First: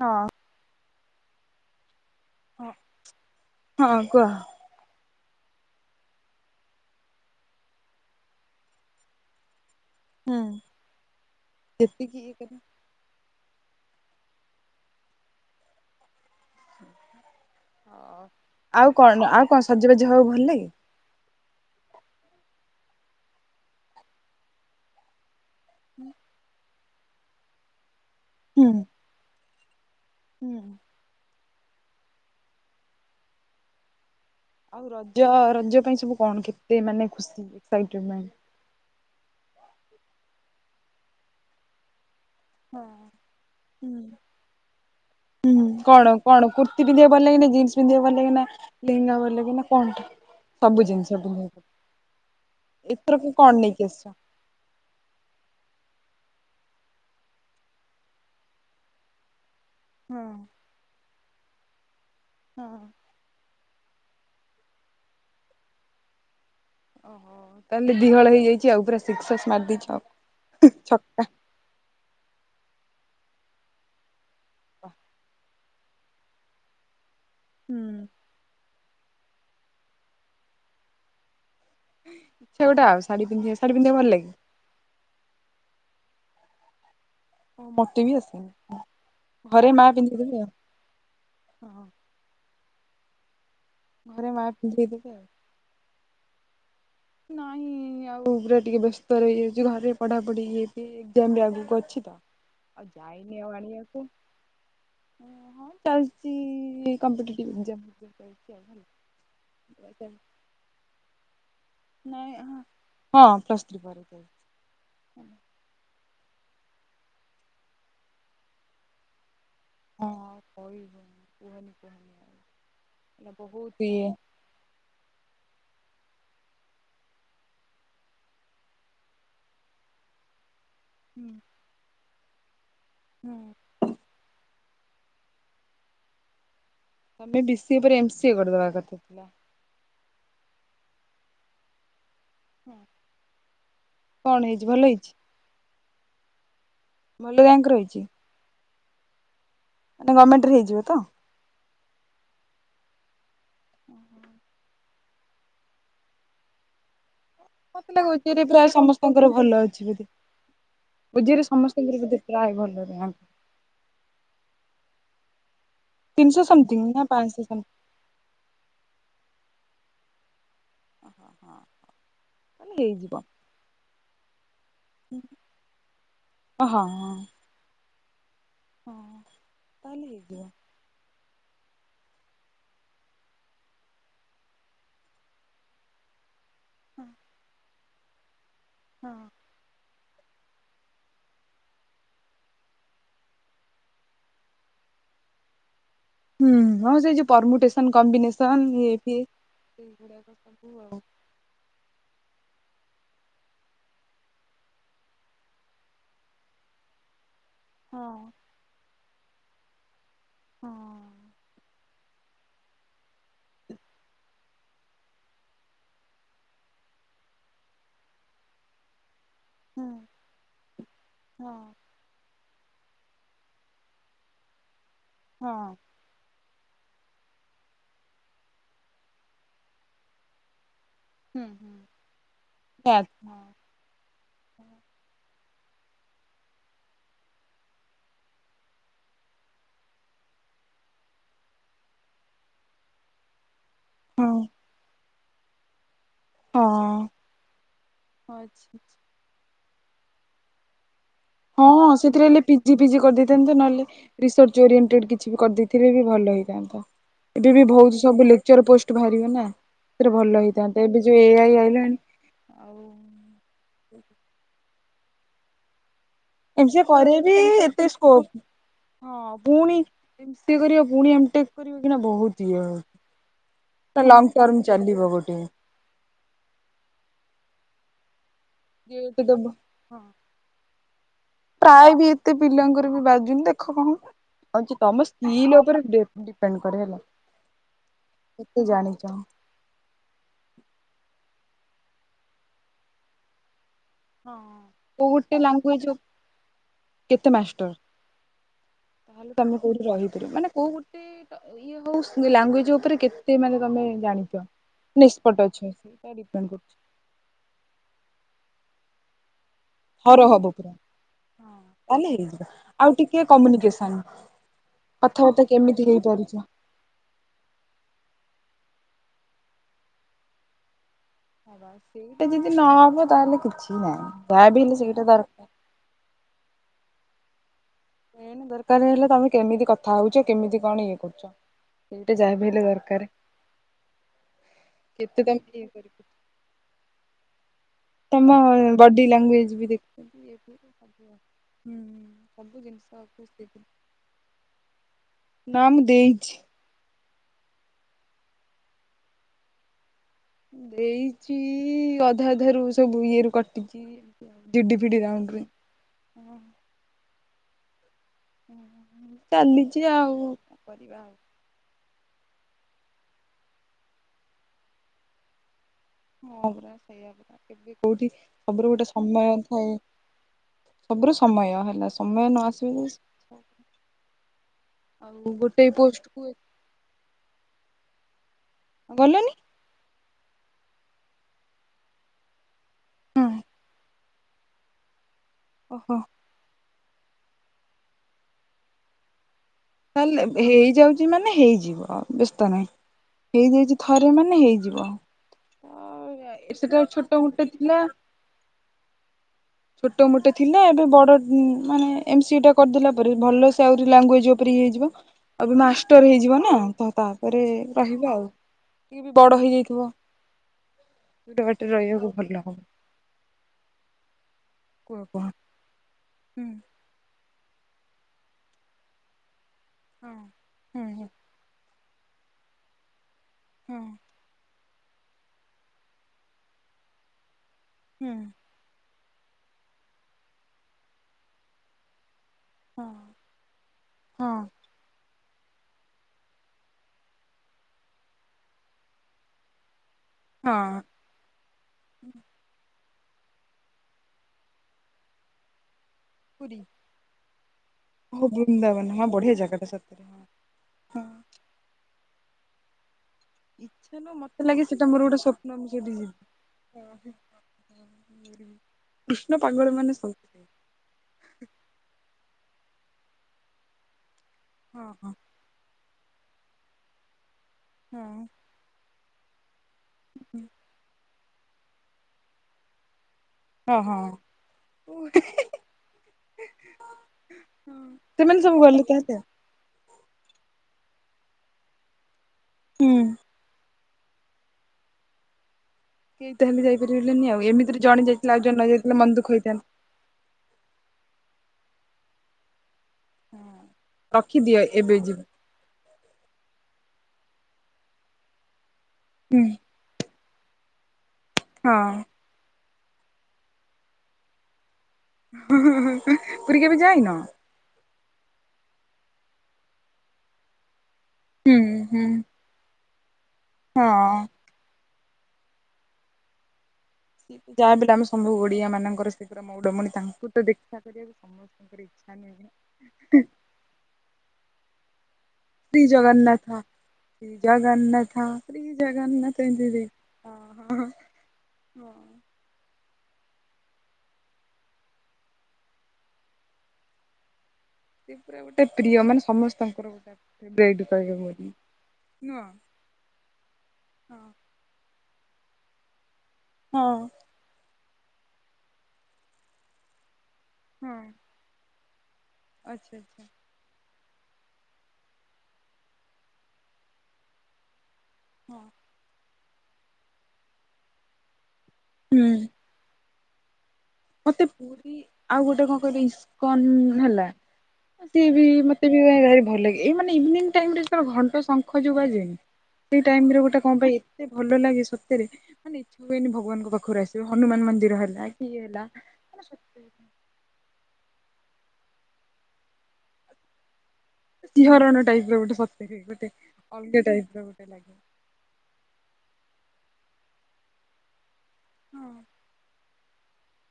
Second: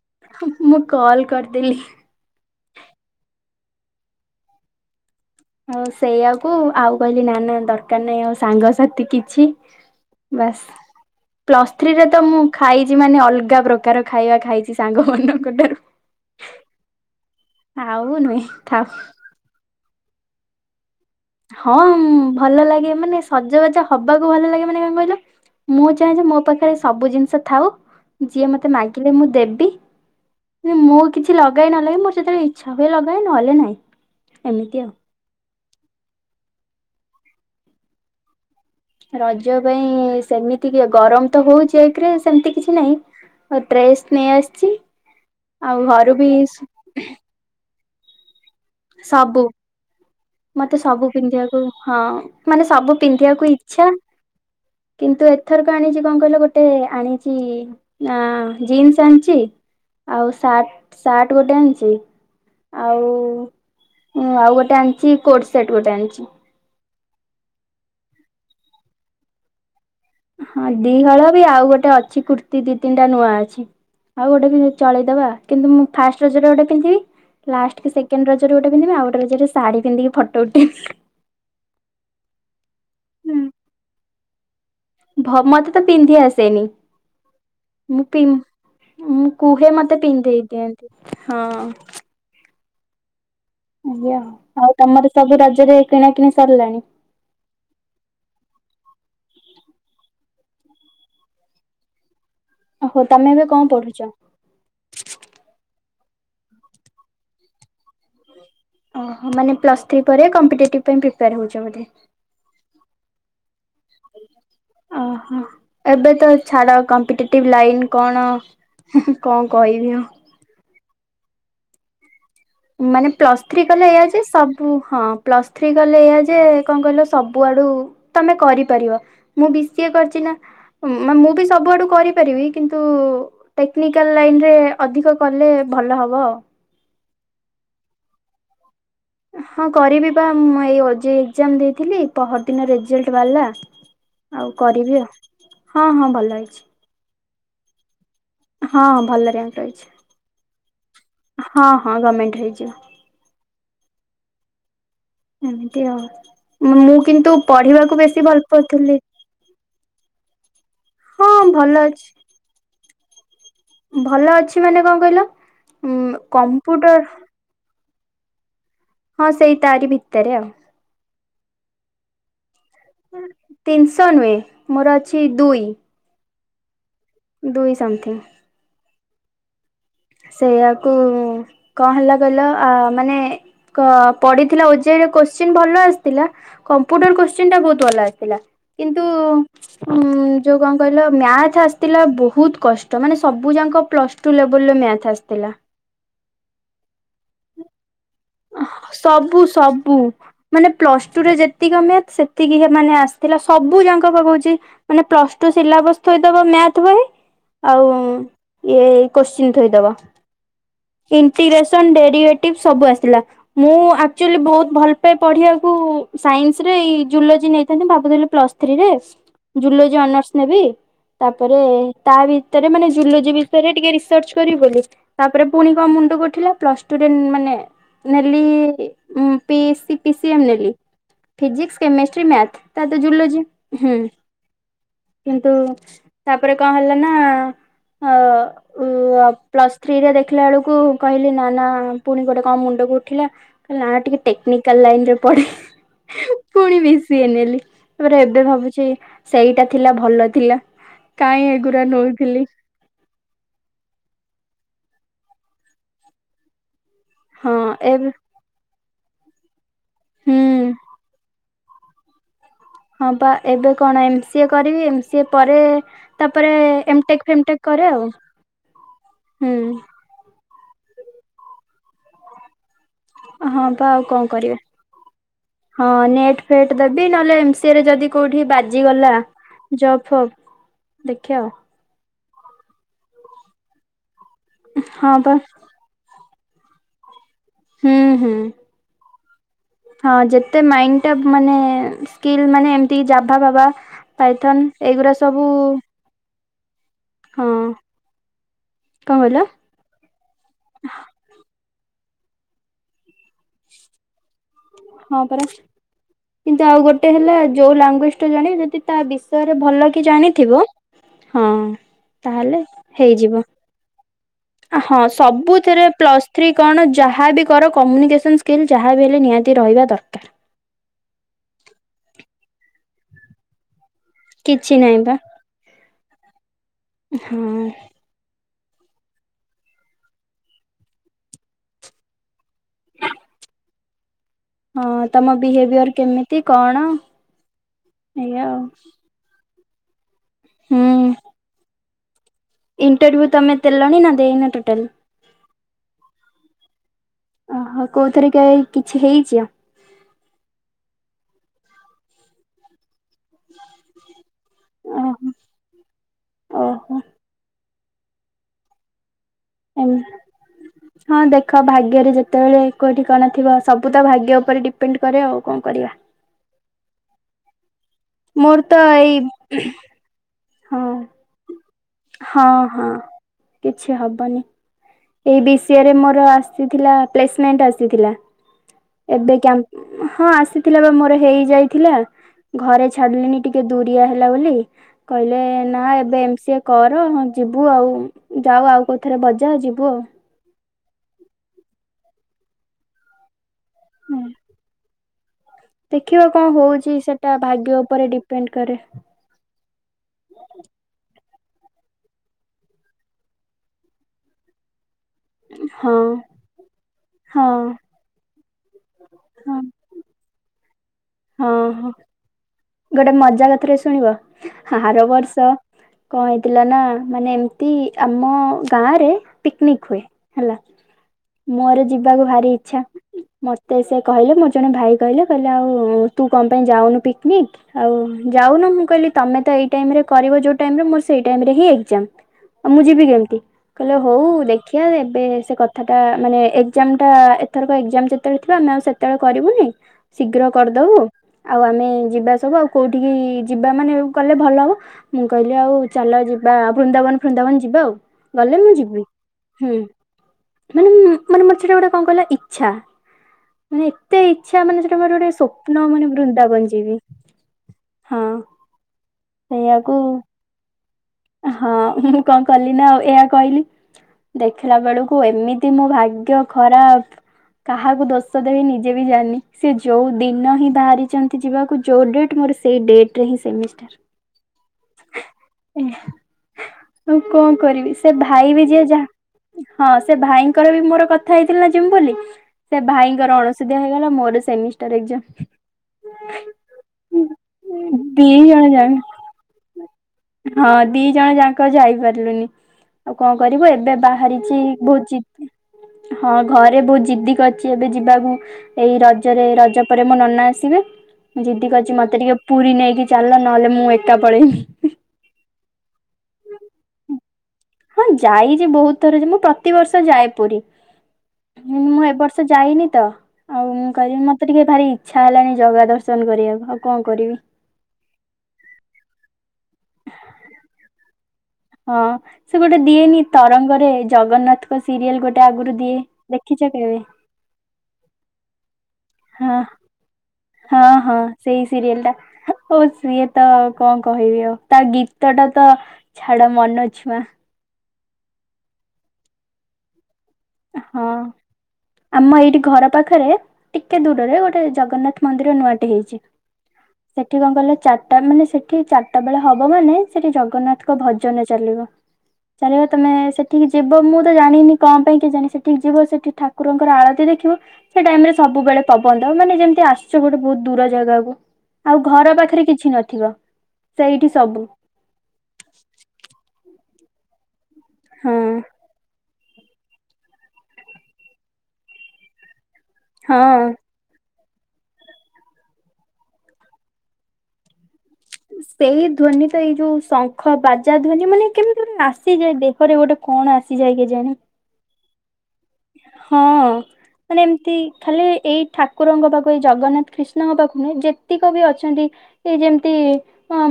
ହଁ। ହୁଁ ମୁଁ କଲ୍ କରିଦେଲି। ହଁ, ହଁ କୁହ? ହଁ ସେଇଆକୁ ଆଉ କହିଲି ନା ନା ଦରକାର ନାହିଁ ଆଉ ସାଙ୍ଗସାଥି କିଛି ହୁଁ। ବାସ୍ ପ୍ଲସ୍ ଥ୍ରୀ ରେ ଯେତିକି ତ ଇଏ ମୁଁ କରି ଖାଇ ଛି ମାନେ ଅଲଗା ପ୍ରକାର ଖାଇବା ଖାଇଚି ସାଙ୍ଗମାନଙ୍କ ଠାରୁ। ଆଉ ନୁହେଁ ଥାଉ ଆଉ କଣ ଆଉ କଣ ସଜ ବାଜ ହବାକୁ ଭଲ ଲାଗେ। ହଁ ଭଲ ଲାଗେ। ମାନେ ସଜବାଜ ହବାକୁ ଭଲ ଲାଗେ ମାନେ ଙ୍କ କହିଲ? ମୁଁ ଚାହେଁ ଯେ ମୋ ପାଖରେ ସବୁ ଜିନିଷ ଥାଉ ଯିଏ ମତେ ହୁଁ। ମାଗିଲେ ମୁଁ ଦେବି ହୁଁ ମୁଁ କିଛି ଲଗାଏ ନ ଲଗାଏ ମୋର ଯେତେବେଳେ ଇଚ୍ଛା ହୁଏ ଲଗାଏ ନହେଲେ ନାଇଁ। ଆଉ ରଜ ରଜ ପାଇଁ ସବୁ କଣ କେତେ ମାନେ ଖୁସି [unintelligible] ରଜ ପାଇଁ ସେମିତି କି ଗରମ ତ ହୋଉଚି ଏକରେ ସେମିତି କିଛି ହଁ ନାହିଁ ହୁଁ। ଡ୍ରେସ୍ ନେଇ ଆସଚି ଆଉ ଘରୁ ବି ତି ପିନ୍ଧିବାକୁ ଭଲଲାଗେ ନା ଜିନ୍ସ ପିନ୍ଧିବାକୁ ଭଲଲାଗେ ନା ଲେହେଙ୍ଗା ଭଲ ସବୁ ଲାଗେନା କଣ? ମତେ ସବୁ ପିନ୍ଧିବାକୁ ହଁ ମାନେ ସବୁ ଏଥରକ ପିନ୍ଧିବାକୁ କଣ ନେଇକି ଇଚ୍ଛା। ଆସିଛ? କିନ୍ତୁ ଏଥରକ ଆଣିଛି କଣ କହିଲ ଗୋଟେ ଆଣିଛି ନା ଜିନ୍ସ ଆଣିଛି। ହଁ ଆଉ ସାର୍ଟ ସାର୍ଟ ଗୋଟେ ଆଣିଛି ହଁ। ଆଉ ହଁ ଆଉ ଗୋଟେ ଆଣିଛି କୋଟ ସେଟ ଗୋଟେ ଆଣିଛି। ଓହୋ ତାହେଲେ ଦି ହଳ ହେଇଯାଇଛି ଆଉ ପୁରା ସିକ୍ସସସ୍ ମାରି ଦେଇଛ ଆଉ। ହଁ ଛକା। ଦିହଳ ବି ଆଉ ଗୋଟେ ଅଛି କୁର୍ତ୍ତି ଦି ତିନିଟା ନୂଆ ଅଛି। ଆଉ ଗୋଟେ ବି ଚଳେଇଦବା କିନ୍ତୁ ମୁଁ ଫାଷ୍ଟ ରଜରେ ଗୋଟେ ପିନ୍ଧିବି ହୁଁ। ଲାଷ୍ଟ ସେକେଣ୍ଡ ରଜ ଗୋଟେ ପିନ୍ଧିବି ଆଉ ଗୋଟେ ରଜରେ ଶାଢ଼ୀ ପିନ୍ଧି ଫଟୋ ଉଠେଇବି। ସେ ଗୋଟେ ଆଉ ଶାଢ଼ୀ - ଶାଢ଼ୀ ପିନ୍ଧିବାକୁ ଭଲ ଲାଗେ? ଭ ମତେ ତ ପିନ୍ଧି ଆସେନି। ହଁ ମୋତେ ମୁଁ ବି ପିନ୍ ଆସେନି ମୁ ଘରେ କୁହେ ମା ମତେ ପିନ୍ଧେଇଦେବେ ପିନ୍ଧେଇ ଦିଅନ୍ତି ହଁ। ଆଉ ହଁ ଆଜ୍ଞା ଘରେ ମା ଆଉ ପିନ୍ଧେଇଦେବେ ତମର ସବୁ ରଜରେ କିଣା କିିଣି ସରିଲାଣି? ନାହିଁ ଆଉ ପୁରା ଟିକେ ବ୍ୟସ୍ତ ରହିଯାଉଛି ଘରେ ପଢ଼ାପଢ଼ି ଇଏ ସିଏ ଏଜ୍ଜାମ ଆଗକୁ ଅଛି ତ। ଆଉ ଓହୋ ତମେ ଯାଇନି ଏବେ ଆଉ କଣ ଆଣିବାକୁ ପଢୁଛ? ହଁ ଚାଲିଛି କମ୍ପିଟେଟିଭ ଏଜ୍ଜାମ। ଓହୋ ମାନେ ପ୍ଲସ ଥ୍ରୀ ପରେ କମ୍ପିଟେଟିଭ ପାଇଁ ପ୍ରିପେଆର ହଉଛ ବୋଧେ। ନାଁଇଁ ହଁ ପ୍ଲସ୍ ଥ୍ରୀ ପରେ ହଁ ଓହୋ ଏବେ ତ ଛାଡ଼ କମ୍ପିଟେଟିଭ ଲାଇନ୍ କଣ କଣ କହିବି ଆଉ। କହି ହଉନି କୁହନି କୁହନି ଆଉ। ମାନେ ଏଇଟା ପ୍ଲସ୍ ଥ୍ରୀ ବହୁତ କଲେ ଏୟା ଇଏ ଯେ ସବ ହଁ ପ୍ଲସ୍ ଥ୍ରୀ କଲେ ଏଇଆ ଯେ କଣ କହିଲ ସବୁଆଡୁ ତମେ କରିପାରିବ। ମୁଁ ବି ସିଏ କରିଛି ନା ହୁଁ ମୁଁ ବି ସବୁଆଡୁ କରିପାରିବି କିନ୍ତୁ ଟେକ୍ ହୁଁ ଟେକ୍ନିକାଲ ଲାଇନରେ ଅଧିକ କଲେ ଭଲ ହେବ। ତମେ ବି ସି ଏ ପରେ ଏମ ସିି ଏ କରିଦବା କଥା ଥିଲା। ହଁ କରିବି ବା ମୁଁ ଏଇ ଓ ଜେ ଇ ଏଜ୍ଜାମ ଦେଇଥିଲି। ପହର ଦିନ ରେଜଲ୍ଟ ବାହାରିଲା କଣ ଆଉ ହେଇଛି ଭଲ କରିବି ହେଇଛି ଆଉ ହଁ ହଁ ଭଲ ହେଇଛି। ଭଲ ରେଙ୍କ ରହିଛି? ହଁ ଭଲ ରାଙ୍କ ରହିଛି। ମାନେ ଗଭରମେଣ୍ଟ ରେ ହେଇଯିବ ତ? ହଁ ହଁ ଗଭର୍ଣ୍ଣମେଣ୍ଟ ରେ ହେଇଯିବ। ଓହୋ। ଏମିତି ଆଉ ମୁଁ କିନ୍ତୁ ପଢିବାକୁ ମତେ ଲାଗୁଛି ଓ ବେଶୀ ଜେ ଇ ଭଲ ରେ ପ୍ରାୟ ପାଉଥିଲି ସମସ୍ତଙ୍କର ଭଲ ଅଛି ବୋଲି। ଓ ହଁ ଜେ ଇ ରେ ଭଲ ସମସ୍ତଙ୍କର ଅଛି ବୋଧେ ପ୍ରାୟ ଭଲ ରହେ ଆ ଭଲ ଅଛି ମାନେ କଣ କହିଲ ଉଁ ତିନିଶହ ସମଥିଙ୍ଗ କମ୍ପ୍ୟୁଟର [unintelligible] ହଁ ସେଇ ତାରି ଭିତରେ ଆଉ। ହଁ ମାନେ ହେଇଯିବ। ତିନିଶହ ନୁହେଁ ମୋର ଅଛି ଦୁଇ। ଓହୋ, ହଁ। ଦୁଇ ସମଥିଙ୍ଗ୍। ହଁ। ତାହେଲେ ହେଇଯିବ। ସେୟାକୁ କଣ ହେଲା କହିଲ ମାନେ କ ପଡ଼ିଥିଲା ଓ ଜେ ଇ ର କୋଶ୍ଚିନ ଭଲ ଆସିଥିଲା। କମ୍ପ୍ୟୁଟର କୋଶ୍ଚିନ୍ ଟା ବହୁତ ଭଲ ଆସିଥିଲା କିନ୍ତୁ ହଁ ହଁ। ଉ ଯୋଉ କଣ କହିଲ ମ୍ୟାଥ ଆସିଥିଲା ବହୁତ କଷ୍ଟ ମାନେ ସବୁ ଯାକ ପ୍ଲସ୍ ଟୁ ଲେ ବୁଲ ମ୍ୟାଥ ଆସିଥିଲା। ହୁଁ ହ ସେଇ ଯୋଉ ପର୍ମୁଟେସନ କମ୍ବିନେସନ। ଇଏ ଫିଏ ସବୁ ସବୁ ସେଇଗୁଡାକ ସବୁ ମାନେ ଆଉ। ପ୍ଲସ୍‌ଟୁରେ ଯେତ୍‌ ଏତିକ ମ୍ୟାଥ୍ ସେତିକି ମାନେ ଆସିଥିଲା ସବୁ ଜାଙ୍କ ପା କଉଛି। ମାନେ ପ୍ଲସ୍‌ଟୁ ସିଲାବସ୍‌ ଥୋଇଦବ ମ୍ୟାଥ୍ ବହି। ଆଉ ହଁ ଇଏ କଶ୍ଚିନ୍ ଥୋଇଦବ ହଁ ଇଣ୍ଟିଗ୍ରେସନ ଡ଼େ ଡିଏଟିଭ୍ ସବୁଆସିଥିଲା ମୁ ଆକଟୁଆଳି ବହୁତ୍‌ ଭଲ ପଢିବାକୁ ସାଇନ୍ସ ରେ ଜୁଲୋଜି ନେଇଥାନ୍ତି ଭାବୁଥିଲି ପ୍ଲସଥ୍ରୀରେ। ହୁଁ ଜୁଲୋଜି ଅନର୍ସ ନେବି ହଁ ତାପରେ ତା ଭିତରେ ମାନେ ଜୁଲୋଜି ବିଷୟରେ ଟିକେ ରିସର୍ଚ କରିବି ବୋଲି ତାପରେ ପୁଣି ହଁ କଣ ମୁଣ୍ଡକୁଉଠିଲା ପ୍ଲସ୍‌ ଟୁଡେଣ୍ଟ ମାନେ ନେଲି ପି ସି ପିସିଏମ୍ ନେଲି। ହୁଁ ହୁଁ। ଫିଜିକ୍ସ, କେମେଷ୍ଟ୍ରି, ମ୍ୟାଥ ତା ତ ଜୁଲୋଜି ହୁଁ କିନ୍ତୁ ତାପରେ କଣ ହେଲା ନା। ହ ଉ ପ୍ଲସ୍ ଥ୍ରୀରେ ଦେଖିଲା ବେଳକୁ କହିଲି ନା ନା ହଁ ପୁଣି ଗୋଟେ କଣ ମୁଣ୍ଡକୁ ଉଠିଲା ନା- ଟିକେ ହଁ ଟେକ୍ନିକାଲ ଲାଇନ ରେ ପଡେ। ହଁ ପୁଣି ବିସିଏ ନେଲି ତାପରେ ହଁ ଏବେ ଅଛି। ଭାବୁଛି ସେଇଟା ଥିଲା ଭଲ ଥିଲା କାହିଁ ଏଗୁରା ନୋଉଥିଲି। ଜିପିଜି କରିଦେଇଥାନ୍ତିତ ନହେଲେ ରିସର୍ଚ୍ଚ ଓରିଏଣ୍ଟେଡ଼୍ କିଛି ବି କରିଦେଇଥିଲେ ବି ଭଲ ହେଇଥାନ୍ତା। ଏବେ ହଁ ବି ବହୁତ ଏବେ ସବୁ ଲେକ୍ଚର ପୋଷ୍ଟ ବାହାରିବ ନା ସେଥିରେ ହୁଁ ଭଲ ହେଇଥାନ୍ତା ଏବେ ଯୋଉ ଏ ଆଇ ଆଇଲାଣି। ଆଉ ହଁ ବା ଏବେ କଣ ଏମ୍ ସି ଏ କରିବି ଏମ୍ ସି ଏ ପରେ ତାପରେ ଏମ ସି ଏ ପରେ ଏମଟେକ୍ ବିି ଫେମଟେକ୍ ଏତେ କରେ ଆଉ ସ୍କୋପ ହଁ ହୁଁ ପୁଣି ଏମ ସି ଏ କରିବ ପୁଣି ଏମ ଟେ କ କରିବା କିନା ବହୁତ ଇଏ ହବ। ହଁ ବା ଆଉ ତା କଣ କରିବା ଲଙ୍ଗଟର୍ମ ଚାଲିବ ଗୋଟେ। ହଁ ନେଟ୍ ଫେଟ୍ ଦେବି ନହେଲେ ଏମସି ରେ ଯଦି କୋଉଠି ବା ଜିଗଲା ଗେଟ ଦବ ହଁ ଜପ୍ ଫବ୍ ଦେଖିଆ ଆଉ। ପ୍ରାୟ ବି ଏତେ ପିଲାଙ୍କର ବି ବାଜୁନି ଦେଖ କଣ ଆଉଛି ଆଉ ତମ ହଁ ପା ସ୍କିଲ୍ ଉପରେ ଡେ ଡିପେଣ୍ଡ କରେ ହେଲା ହୁଁ ହୁଁ। କେତେ ଜାଣିଛ। ହଁ ଯେତେ ମାଇଣ୍ଡଟା ମାନେ ସ୍କିଲ୍ ମାନେ ଏମତି ଜାଭା ଫାଭା ହଁ। ପାଇଥନ୍ କୋଉ ଏଇଗୁଡା ଗୋଟେ ସବୁ ଲାଙ୍ଗୁଏଜ କେତେ ହଁ। ମାଷ୍ଟର କଣ ତାହେଲେ କହିଲ? ତମେ କୋଉଠି ରହିଥିଲ ମାନେ କୋଉ ଗୋଟେ ଇଏ ହଉ ଲାଙ୍ଗୁଏଜ ଉପରେ କେତେ ମାନେ ତମେ ଜାଣିଛ। ହଁ ପରା ନିଷ୍ପଟ ଅଛ ସେଟା ଡିପେଣ୍ଡ କିନ୍ତୁ କରୁଛି। ଆଉ ଗୋଟେ ହେଲା ଯୋଉ ଲାଙ୍ଗୁଏଜଟା ଜାଣି ଯଦି ତା ବିଷୟରେ ଭଲ କି ଥର ହବ ଜାଣିଥିବ ପୁରା। ହଁ ତାହେଲେ ହେଇଯିବ। ପ୍ଳିକେଶନ। ଆହଁ ସବୁଥିରେ ପ୍ଲସ୍ ଥ୍ରୀ କଣ ଯାହାବି କର କମ୍ୟୁନିକେସନ ସ୍କିଲ୍ ଯାହାବି ହେଲେ ନିହାତି ରହିବା ଦରକାର। ସେଇଟା ଯଦି ନହବ ତାହେଲେ କିଛି ନାହିଁ ଯାହା ବି କିଛି ହେଲେ ନାହିଁ ସେଇଟା ବା ଦର ହଁ ଏଣ୍ ଦରକାର ହେଲେ ତମେ କେମିତି କଥା ହଉଛ କେମିତି କଣ ଇଏ କରୁଛ ଏଇଟା ଯାହାବି ହେ ହେଲେ ଦରକାରେ ହଁ ତମ ବିହେଭିୟର କରିବ। କେମିତି କଣ ତମ ଏଇଆ ଆଉ ବଡ଼ି ଲାଙ୍ଗୁଏଜ ବି ଦେଖୁ ହୁଁ। [unintelligible] ହୁଁ ସବୁ ଜିନିଷକୁ ଇଣ୍ଟରଭ୍ୟୁ ସେ ତମେ ତେଲଣି ନା ଦେଇନ ଟୋଟାଲ୍? ନା ମୁଁ ଦେଇଛି। ଓହୋ କୋଉଥରେ କାଇ କିଛି ହେଇଛ? ଦେଇଛି ଅଧା ଅଧା ରୁ ସବୁ ଇଏ ରୁ କଟିଛି। ଡିଡ଼ିଫିଡ଼ି ଓହୋ ରାଉଣ୍ଡରେ। ଓହୋ ଚାଲିଛି ଏମ୍ ଆଉ କରିବା ଆଉ। ହଁ ଦେଖ ଖ ଭାଗ୍ୟରେ ଯେତେବେଳେ କୋଉଠି କଣ ଥିବ ସବୁ ତ ଭାଗ୍ୟ ଉପରେ ଡିପେଣ୍ଡ କରେ ଆଉ କଣ କରିବା? ହଁ ପୁରା ସେଇଆ ପରା କେବେ କୋଉଠି ମୋର ସବୁର ତ ଗୋଟେ ଏଇ ସମୟ ଥାଏ। ହଁ ସବୁୁର ସମୟ ହେଲା। ସମୟ ହଁ ନ ଆସିବ ହଁ କିଛି ହବନି। ଆଉ ଏଇ ବି ଗୋଟେ ସି ଏ ରେ ମୋର ପୋଷ୍ଟକୁ ଆସିଥିଲା ପ୍ଲେସ୍ ମେଣ୍ଟ ଆସିଥିଲା ଗଲନି ଏବେ କ୍ୟାପ୍ ହଁ ଆସିଥିଲା ବା ମୋର ହେଇ ଯାଇଥିଲା ଘରେ ହଁ ଛାଡ଼ିଲେନି ଟିକେ ଦୁରିଆ ହେଲା ବୋଲି କହିଲେ ନା ଓହୋ ଏବେ ଏମସିଏ କର ହଁ ଯିବୁ ଆଉ। ଯାଉ ଆଉ କୋଉଥିରେ ବଜା ଯିବୁ ଆଉ। ତାହଲେ ହେଇଯାଉଛି ମାନେ ହେଇଯିବ ବ୍ୟସ୍ତ ନାହିଁ। ହେଇଯାଇଛି ଥରେ ମାନେ ହେଇଯିବ। ଦେଖିବା କଣ ତ ସେଟା ହଉଛି ଛୋଟ ସେଟା ମୋଟ ଭାଗ୍ୟ ଥିଲା ଉପରେ ଡିପେଣ୍ଡ କରେ। ଛୋଟ ମୋଟ ଥିଲା। ଏବେ ବଡ଼ ମାନେ ଏମ୍ ସି ଏ ଟା କରିଦେଲା ପରେ ଭଲ ସେ ଆହୁରି ଲାଙ୍ଗୁଏଜ ପ୍ରି ହେଇଯିବ। ଅବେ ହଁ ମାଷ୍ଟର ହେଇଯିବ ନା ତ ତାପରେ ହଁ ରହିବ ଆଉ। ଟିକେ ବି ବଡ଼ ହଁ। ହେଇଯାଇଥିବ ଗୋଟା ହଁ ବାଟରେ ହଁ ରହିବାକୁ ଭଲ ହବ। ଗୋଟେ ମଜା କଥାରେ ଶୁଣିବ? ଆର କୁହ କୁହ ବର୍ଷ କଣ ହୁଁ ହେଇଥିଲା ନା ମାନେ ଏମ୍ ତି ଆମ ଗାଁ ରେ ପିକନିକ୍ ହୁଏ ହଁ ହେଲା। ହୁଁ ମୋର ଯିବାକୁ ଭାରି ଇଚ୍ଛା। ମତେ ହଁ ସିଏ କହିଲେ ମୁ ଜଣେ ଭାଇ କହିଲେ କହିଲେ ଆଉ ତୁ କଣ ପାଇଁ ଯାଉନୁ ପିକ୍ନିକ୍? ଆଉ ହୁଁ ଯାଉନ ମୁଁ କହିଲି ତମେ ତ ଏଇ ଟାଇମ୍ ରେ କରିବ ଯୋଉ ଟାଇମ୍ ରେ ମୋର ସେଇ ଟାଇମ୍ ରେ ଏକଜାମ୍। ଆଉ ମୁଁ ହଁ ଯିବି କେମିତି? କହିଲେ ହଉ ହଁ ଦେଖି ଦେଖିଆ ଏବେ ସେ କଥାଟା ମାନେ ଏକ୍ଜାମ୍ ଟା ଏଥରକ ଏକ୍ଜାମ୍ ଯେତେବେଳେ ଥିବ ଆମେ ଆଉ ସେତେବେଳେ କରିବୁନି ଶୀଘ୍ର ହଁ କରିଦବୁ, ଆଉ ଆମେ ଯିବା ସବୁ ଆଉ କୋଉଠିକି ଯିବା ମାନେ କଲେ ଭଲ ହବ? ମୁଁ କହିଲି ଆଉ ଚାଲ ଯିବା ବୃନ୍ଦାବନ ବୃନ୍ଦାବନ ଯିବା ଆଉ। ହୋ ଗଲେ ମୁଁ ବୃନ୍ଦାବନ ଯିବି ହଁ ବଢ଼ିଆ ଜାଗାଟା। ହୁଁ ସତରେ ମାନେ ହଁ ମାନେ ମୋର ସେଟା ଗୋଟେ କଣ କହଲା ଇଚ୍ଛା। ମାନେ ଇଚ୍ଛା ନୁହଁ ଏତେ ମତେ ଇଚ୍ଛା ଲାଗେ ମାନେ ସେଟା ମୋର ଗୋଟେ ମୁଁ ସ୍ୱପ୍ନ ସେଠି ମାନେ ଯିବି ବୃନ୍ଦାବନ ଯିବି। ହଁ କୃଷ୍ଣ ପାଗଳ ମାନେ ସେଇଆକୁୁ ସବୁ ହଁ ମୁଁ କଁ କଲି ନା ଆଉ ଏହା କହିଲି। ଦେଖିଲା ହଁ ହଁ ବେଳକୁ ଏମିତି ତି ମୋ ଭାଗ୍ୟ ଖରାପ କାହାକୁ ଦୋଷ ଦେବି ନିଜେ ବି ଜାଣ୍ନି। ସେ ଯୋଉ ଦିନ ହିଁ ବାହାରିଛନ୍ତି ଯିବାକୁ ଯୋଉ ଡ଼େଟ୍ ମୋର ସେଇ ଡ଼େଟ୍ ରେ ହିଁ ହଁ ସେମିଷ୍ଟାର। ହଁ ହଁ। ମୁଁ କଣ କରିବି ସେ ସେମାନେ ଭାଇ ସବୁ ବି ଯିଏ ଗଲେ ତାହେଲେ ଯାହା ହଁ ସେ ଭାଇଙ୍କର ବି ମୋର କଥା ହେଇଥିଲ ନା ଜିମୁ ବୋଲି ସେ ହୁଁ। ଭାଇଙ୍କର ଅଣସ ହେଇଗଲା ମୋର ସେମିଷ୍ଟର ଏଗଜାମ। କେହି ତ ହେଲେ ଯାଇପାରିବେନି ଆ ଏମିତିରେ ଜଣେ ଦି ଯାଇଥିଲେ ଆଉ ଜଣେ ଜଣ ନ ଯାକ ଯାଇଥିଲେ ମନ୍ଦୁଖ ହେଇଥାନ୍ତ। ହଁ ଦି ଜଣ ଯାକ ଯାଇପାରିଲୁନି ଆଉ କଣ କରିବୁ ଏବେ ରଖିଦିଅ ବାହାରିଛି ଏବେ ଭୋଜି। ଯିବି। ହଁ ଘରେ ବହୁତ ଜିଦ୍ଦି କରିଚି ଏବେ ଯିବାକୁ ଏଇ ହୁଁ ରଜରେ ରଜ ପରେ ମୋ ନନା ଆସିବେ ଜିଦି କହିଛି ହଁ। ମତେ ଟିକେ ପୁରୀ ନେଇକି ଚାଲି ନହେଲେ ମୁଁ ଏକା ପଳେଇବି। ପୁରୀ କେବେ ଯାଇନ? ହଁ ଯାଇଛି ବହୁତ ଥର ଯେ ମୁଁ ପ୍ରତିବର୍ଷ ଯାଏ ପୁରୀ, ହୁଁ ହୁଁ ମୁଁ ଏବର୍ ସେ ଯାଇନି ତ ଆଉ ମୁଁ କହିବି ହଁ। ମତେ ଟିକେ ଭାରି ଇଚ୍ଛା ହେଲାଣି ଜଗା ଦର୍ଶନ କରିବାକୁ। କଣ କରିବି। ଯାହାବି ହେଲେ ଆମେ ସବୁ ଓଡିଆ ମାନଙ୍କର ସେ ପରା ମୌଡମଣି ତାଙ୍କୁ ତ ଦେଖା କରିବାକୁ ସମ ହଁ ସେ ଗୋଟେ ଦିଏନି ତରଙ୍ଗରେ ଜଗନ୍ନାଥ ଙ୍କ ସିରିଏଲ ଗୋଟେ ଆଗରୁ ଶ୍ରୀ ଦିଏ ଜଗନ୍ନାଥ ଦେଖିଛ କେବେ? ଜଗନ୍ନାଥ, ଜଗନ୍ନାଥ ହଁ ଏମତି ଦିଏ। ହଁ ହଁ ସେଇ ସିରିଏଲ ଟା। ହଉ ସିଏ ତ କଁ କହିବି ଆଉ ତା ଗୀତ ଟା ତ ଛାଡ ମନ ଛୁଆଁ। ସେ ପୁରା ଗୋଟେ ପ୍ରିୟ ମାନେ ସମସ୍ତଙ୍କର ଗୋଟେ। ଫେବରାଇଟ୍ ହଁ କହିବାକୁ ଗଲେ ଆମ ନୁହଁ ଏଇଠି ଘର ପାଖରେ ଟିକେ ହଁ ଦୂରରେ ଗୋଟେ ଜଗନ୍ନାଥ ମନ୍ଦିର ନୂଆଟେ ହେଇଚି। ହଁ। ସେଠି କଣ କହିଲ ଚାରିଟା ମାନେ ସେଠି ଚାରିଟା ବେଳ ହବ ମାନେ ସେଠି ଜଗନ୍ନାଥଙ୍କ ହଁ ଭଜନ ଚାଲିବ ଚାଲିବ ଆଚ୍ଛା ତମେ ଆଚ୍ଛା ସେଠିକି ଯିବ ମୁଁ ତ ଜାଣିନି କ ପାଇଁ କେଜାଣି ସେଠିକି ଯିବ ସେଠି ଠାକୁରଙ୍କର ଆଳତି ଦେଖିବ ସେ ଟାଇମ ରେ ହଁ ସବୁବେଳେ ପବନ ଦବ ମାନେ ଯେମିତି ଆସଚୁ ଗୋଟେ ବହୁତ ଦୂର ଜାଗାକୁ ଆଉ ଘର ହୁଁ। ପାଖରେ କିଛି ନଥିବ। ସେଇଠି ମତେ ସବୁ ପୁରୀ ଆଉ ଗୋଟେ କଁ କହିଲେ ଇସ୍କନ ହେଲା। ସିଏ ବି ହଁ ମତେ ବି ଭାରି ଭଲ ଲାଗେ ଏଇ ମାନେ ଇଭିନିଙ୍ଗ ଟାଇମ୍‌ରେ ଯେତେବେଳେ ଘଣ୍ଟ ଶଙ୍ଖ ଯୋଉ ବାଜେନି। ସେଇ ଟାଇମ ରେ ହଁ ଗୋଟେ କଣ ପାଇଁ ଏତେ ଭଲ ଲାଗେ ସତରେ ମାନେ ଇଚ୍ଛା ହୁଏନି ଭଗବାନଙ୍କ ପାଖରୁ ଆସିବା ହନୁମାନ ମନ୍ଦିର ହେଲା କିଏ ହେଲା। ଏଇ ମାନେ ଧ୍ୱନି ତ ଏଇ ସତରେ ଯୋଉ ଶଙ୍ଖ ବା ଜା ଧ୍ୱନି ମାନେ କେମିତି ଗୋଟେ ଆସିଯାଏ ଦେହରେ ଗୋଟେ କଣ ଆସିଯାଏ କେଜାଣି। ଝରଣ ଟାଇପ ର ଗୋଟେ ପ ହଁ ମାନେ ଏମିତି ଲାଗେ ଖାଲି ଏଇ ଠା ଠାକୁରଙ୍କ ପାଖକୁ ଏ ଜଗନ୍ନାଥ କ୍ରୀଷ୍ଣଙ୍କ ପାଖକୁ ନୁହେଁ ଯେତିକ ବି ଅଛନ୍ତି ହଁ ଏ ଯେମିତି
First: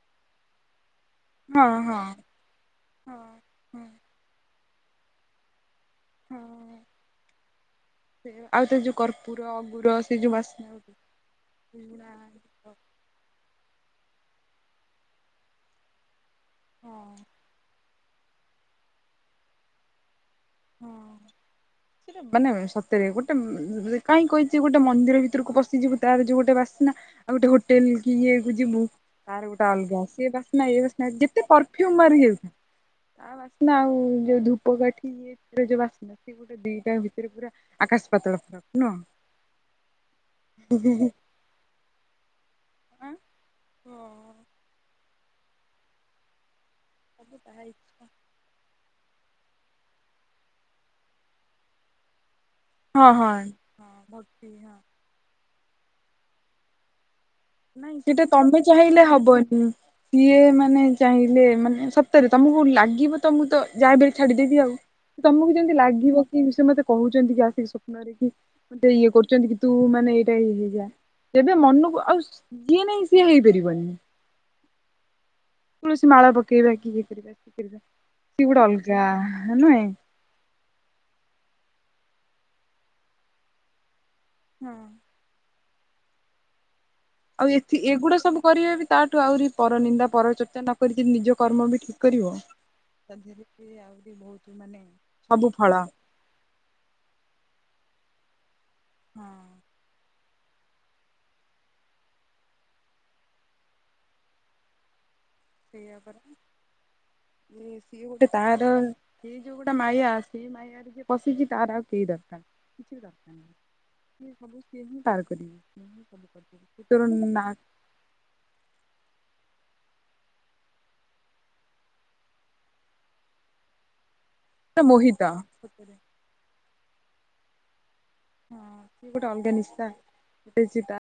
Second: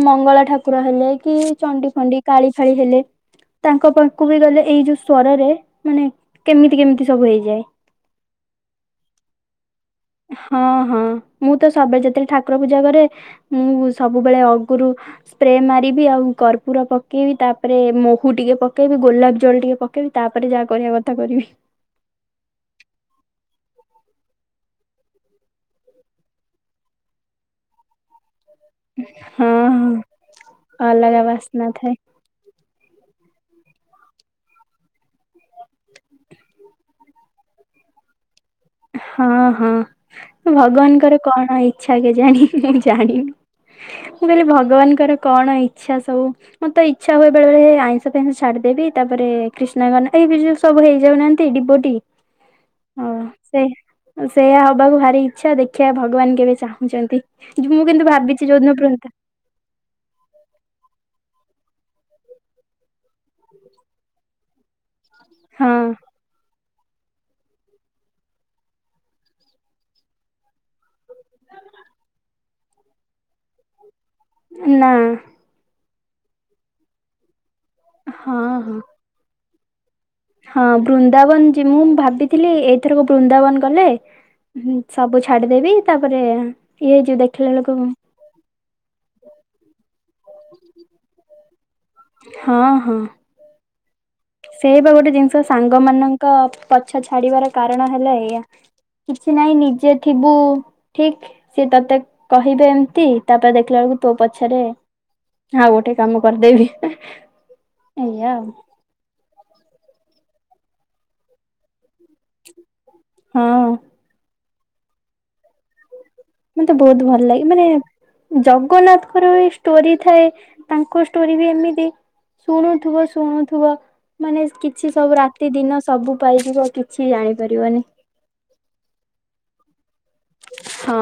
ମଙ୍ଗଳା ଠାକୁର ହେଲେ କି ହଁ ଚଣ୍ଡି ହଁ ଫଣ୍ଡି କାଳି ଫାଳି ହେଲେ। ହଁ ହଁ ତାଙ୍କ ପାଖକୁ ବି ଗଲେ ଏଇ ଯୋଉ ସ୍ଵରରେ ମାନେ ହଁ କେମିତି କେମିତି ସବୁ ହେଇଯାଏ। ସେ ଆଉ ତ ଯୋଉ କର୍ପୁର ଅଗୁରସ ହଁ ହଁ ମୁଁ ତ ସବବେ ଯେତେଳେ ଠା ର ଗୀତ ପୂଜା କରେ ମୁଁ ସବୁବେଳେ ଅଗୁରୁ ସ୍ପ୍ରେ ମାରିବି ଆଉ କର୍ପୁ ପୁର ହଁ ପକେଇବି ତାପରେ ମହୁ ଟିକେ ପକେଇବି ଗୋଲାପ ଜଲ ଟିକେ ପକେଇବି ତାପରେ ଯାହା କରିବା ହଁ କଥା କରିବି। ମାନେ ସତରେ ଗୋଟେ କାହିଁ କହିଛି ଗୋଟେ ମନ୍ଦିର ଭିତରକୁ ପଶିଯିବୁ ତାର ଯୋଉ ଗୋଟେ ବାସିନା ଆଉ ଗୋଟେ ହୋଟେଲ କି ଇଏ କୁ ଯିବୁ। ତାର ହଁ ଗୋଟେ ହଁ ଅଲଗା ସିଏ ବାସ୍ନା ଏ ବାସନା ଅଲଗା ଯେତେ ବାସ୍ନା ଥାଏ ପରଫ୍ୟୁମ ମାରିହଉ। ଆ ବାସ୍ନା ଆଉ ଯୋଉ ଧୂପକାଠି ରେ ଯୋଉ ବାସନା ସେ ଗୋଟେ ଦିଟା ଭିତରେ ପୁରା ଆକାଶ ପାତଳ ଫରକ। ହଁ ହଁ ଭଗବାନଙ୍କର କଣ ଇଚ୍ଛା କେଜାଣି? ମୁଁ ଜାଣିନି, ମୁଁ କହିଲି ଭଗବାନଙ୍କର କଣ ଇଚ୍ଛା ସବୁ ମତେ ଇଚ୍ଛା ହୁଏ ବେଳେ ବେଳେ ଆଇଁଷ ଫାଇଁସ ଛାଡିଦେବି ତାପରେ କ୍ରିଷ୍ଣା ଗନ ଏଇ ଏବେ ଯୋଉ ସବୁ ହେଇଯାଉନାହାନ୍ତି ଡିିବୋଟି। ହଁ ହଁ। ଭକ୍ତି ସେୟା ହବାକୁ ଭାରି ଇଚ୍ଛା ଦେଖିବା ଭଗବାନ କେବେ ଚାହୁଁଛନ୍ତି। ମୁଁ ନାଇଁ କିନ୍ତୁ ସେଟା ଭାବିଛି ତମେ ଯୋଉଦିନ ଚାହିଁଲେ ବୃନ୍ଦା ହବନି। ସିଏ ମାନେ ଚାହିଁଲେ ମାନେ ସତରେ ତମକୁ ଲାଗିବ ତ ମୁଁ ତ ଯାହାବିହେଲେ ଛାଡିଦେବି ଆଉ। ତମକୁ ହଁ ଯେମିତି ଲାଗିବ କି ସେ ମତେ କହୁଛନ୍ତି କି ଆସିକି ସ୍ୱପ୍ନରେ କି ମତେ ଇଏ କରୁଛନ୍ତି କି ତୁ ମାନେ ଏଇଟା ଇଏ ହେଇଯା ତେବେ ମନକୁ ଆଉ ଯିଏ ନାଇଁ ସିଏ ହେଇପାରିବନି। ନା ତୁଳସି ମାଳ ପକେଇବା କି ଇଏ କରିବା କିଏ କରିବା ହଁ ସିଏ ଗୋଟେ ହଁ ଅଲଗା ନୁହେଁ। ହଁ ବୃନ୍ଦାବନ ଯି ମୁଁ ଭାବିଥିଲି ଏଇ ଥରକ ବୃନ୍ଦାବନ ଗଲେ ହଁ। ସବୁ ଛାଡିଦେବି, ତାପରେ ଇଏ [unintelligible] ଆଉ ଏଥି ଏଗୁଡା ସବୁ କରିବେ ବି ତାଠୁ ଆହୁରି ପର ନିିନ୍ଦା ପରଚର୍ଚ୍ଚା ନ କରିିକି ନିଜ କର୍ମ ବି ଠିକ। ହଁ ହଁ। ଏବେ ଆହୁରି ବହୁତ ମାନେ ସବୁ ଫଳ। କ ପଛ ଛାଡିବାର କାରଣ ହେଲା ଏଇଆ କିଛି ହଁ ନାହିଁ ନିଜେ ଥିବୁ ଠିକ ସିଏ ତତେ କହିବେ ଏମିତି ତାପରେ ଦେଖିଲା ବେଳକୁ ତୋ ପଛରେ ଆଉ ଗୋଟେ ସେଇଆ ପରା କାମ କରିଦେବି ଏଇଆ ଆଉ। ସେଇ ଯୋଉ ଗୋଟେ ମାୟା, ସେଇ ମାୟାରେ ଯିଏ ପଶିଛି ତାର ଆଉ କେହି ଦ ହଁ କିଛି ଦରକାର ନାହିଁ ହଁ ସିଏ ସବୁ ସିଏ ହଁ ପାର କରିବେ। ସିଏ ହିଁ ସବୁ କରିପାରିବେ ମତେ ସେ ବହୁତ ତୋର ଭଲ ନା ଲାଗେ ମାନେ ଜଗନ୍ନାଥଙ୍କର ବି ଷ୍ଟୋରି ଥାଏ ତାଙ୍କ ଷ୍ଟୋରି ବି ଏମିତି ଶୁଣୁଥିବ ଶୁଣୁଥିବ ମାନେ ସେ କିଛି ସବୁ, ମୋହିତ ରାତି ଦିନ ସତରେ ସବୁ ପାଇଯିବ କିଛି ଜାଣିପାରିବନି। ହଁ ସେ ଗୋଟେ ଅଲଗା ନିସା [unintelligible] ହଁ। ତା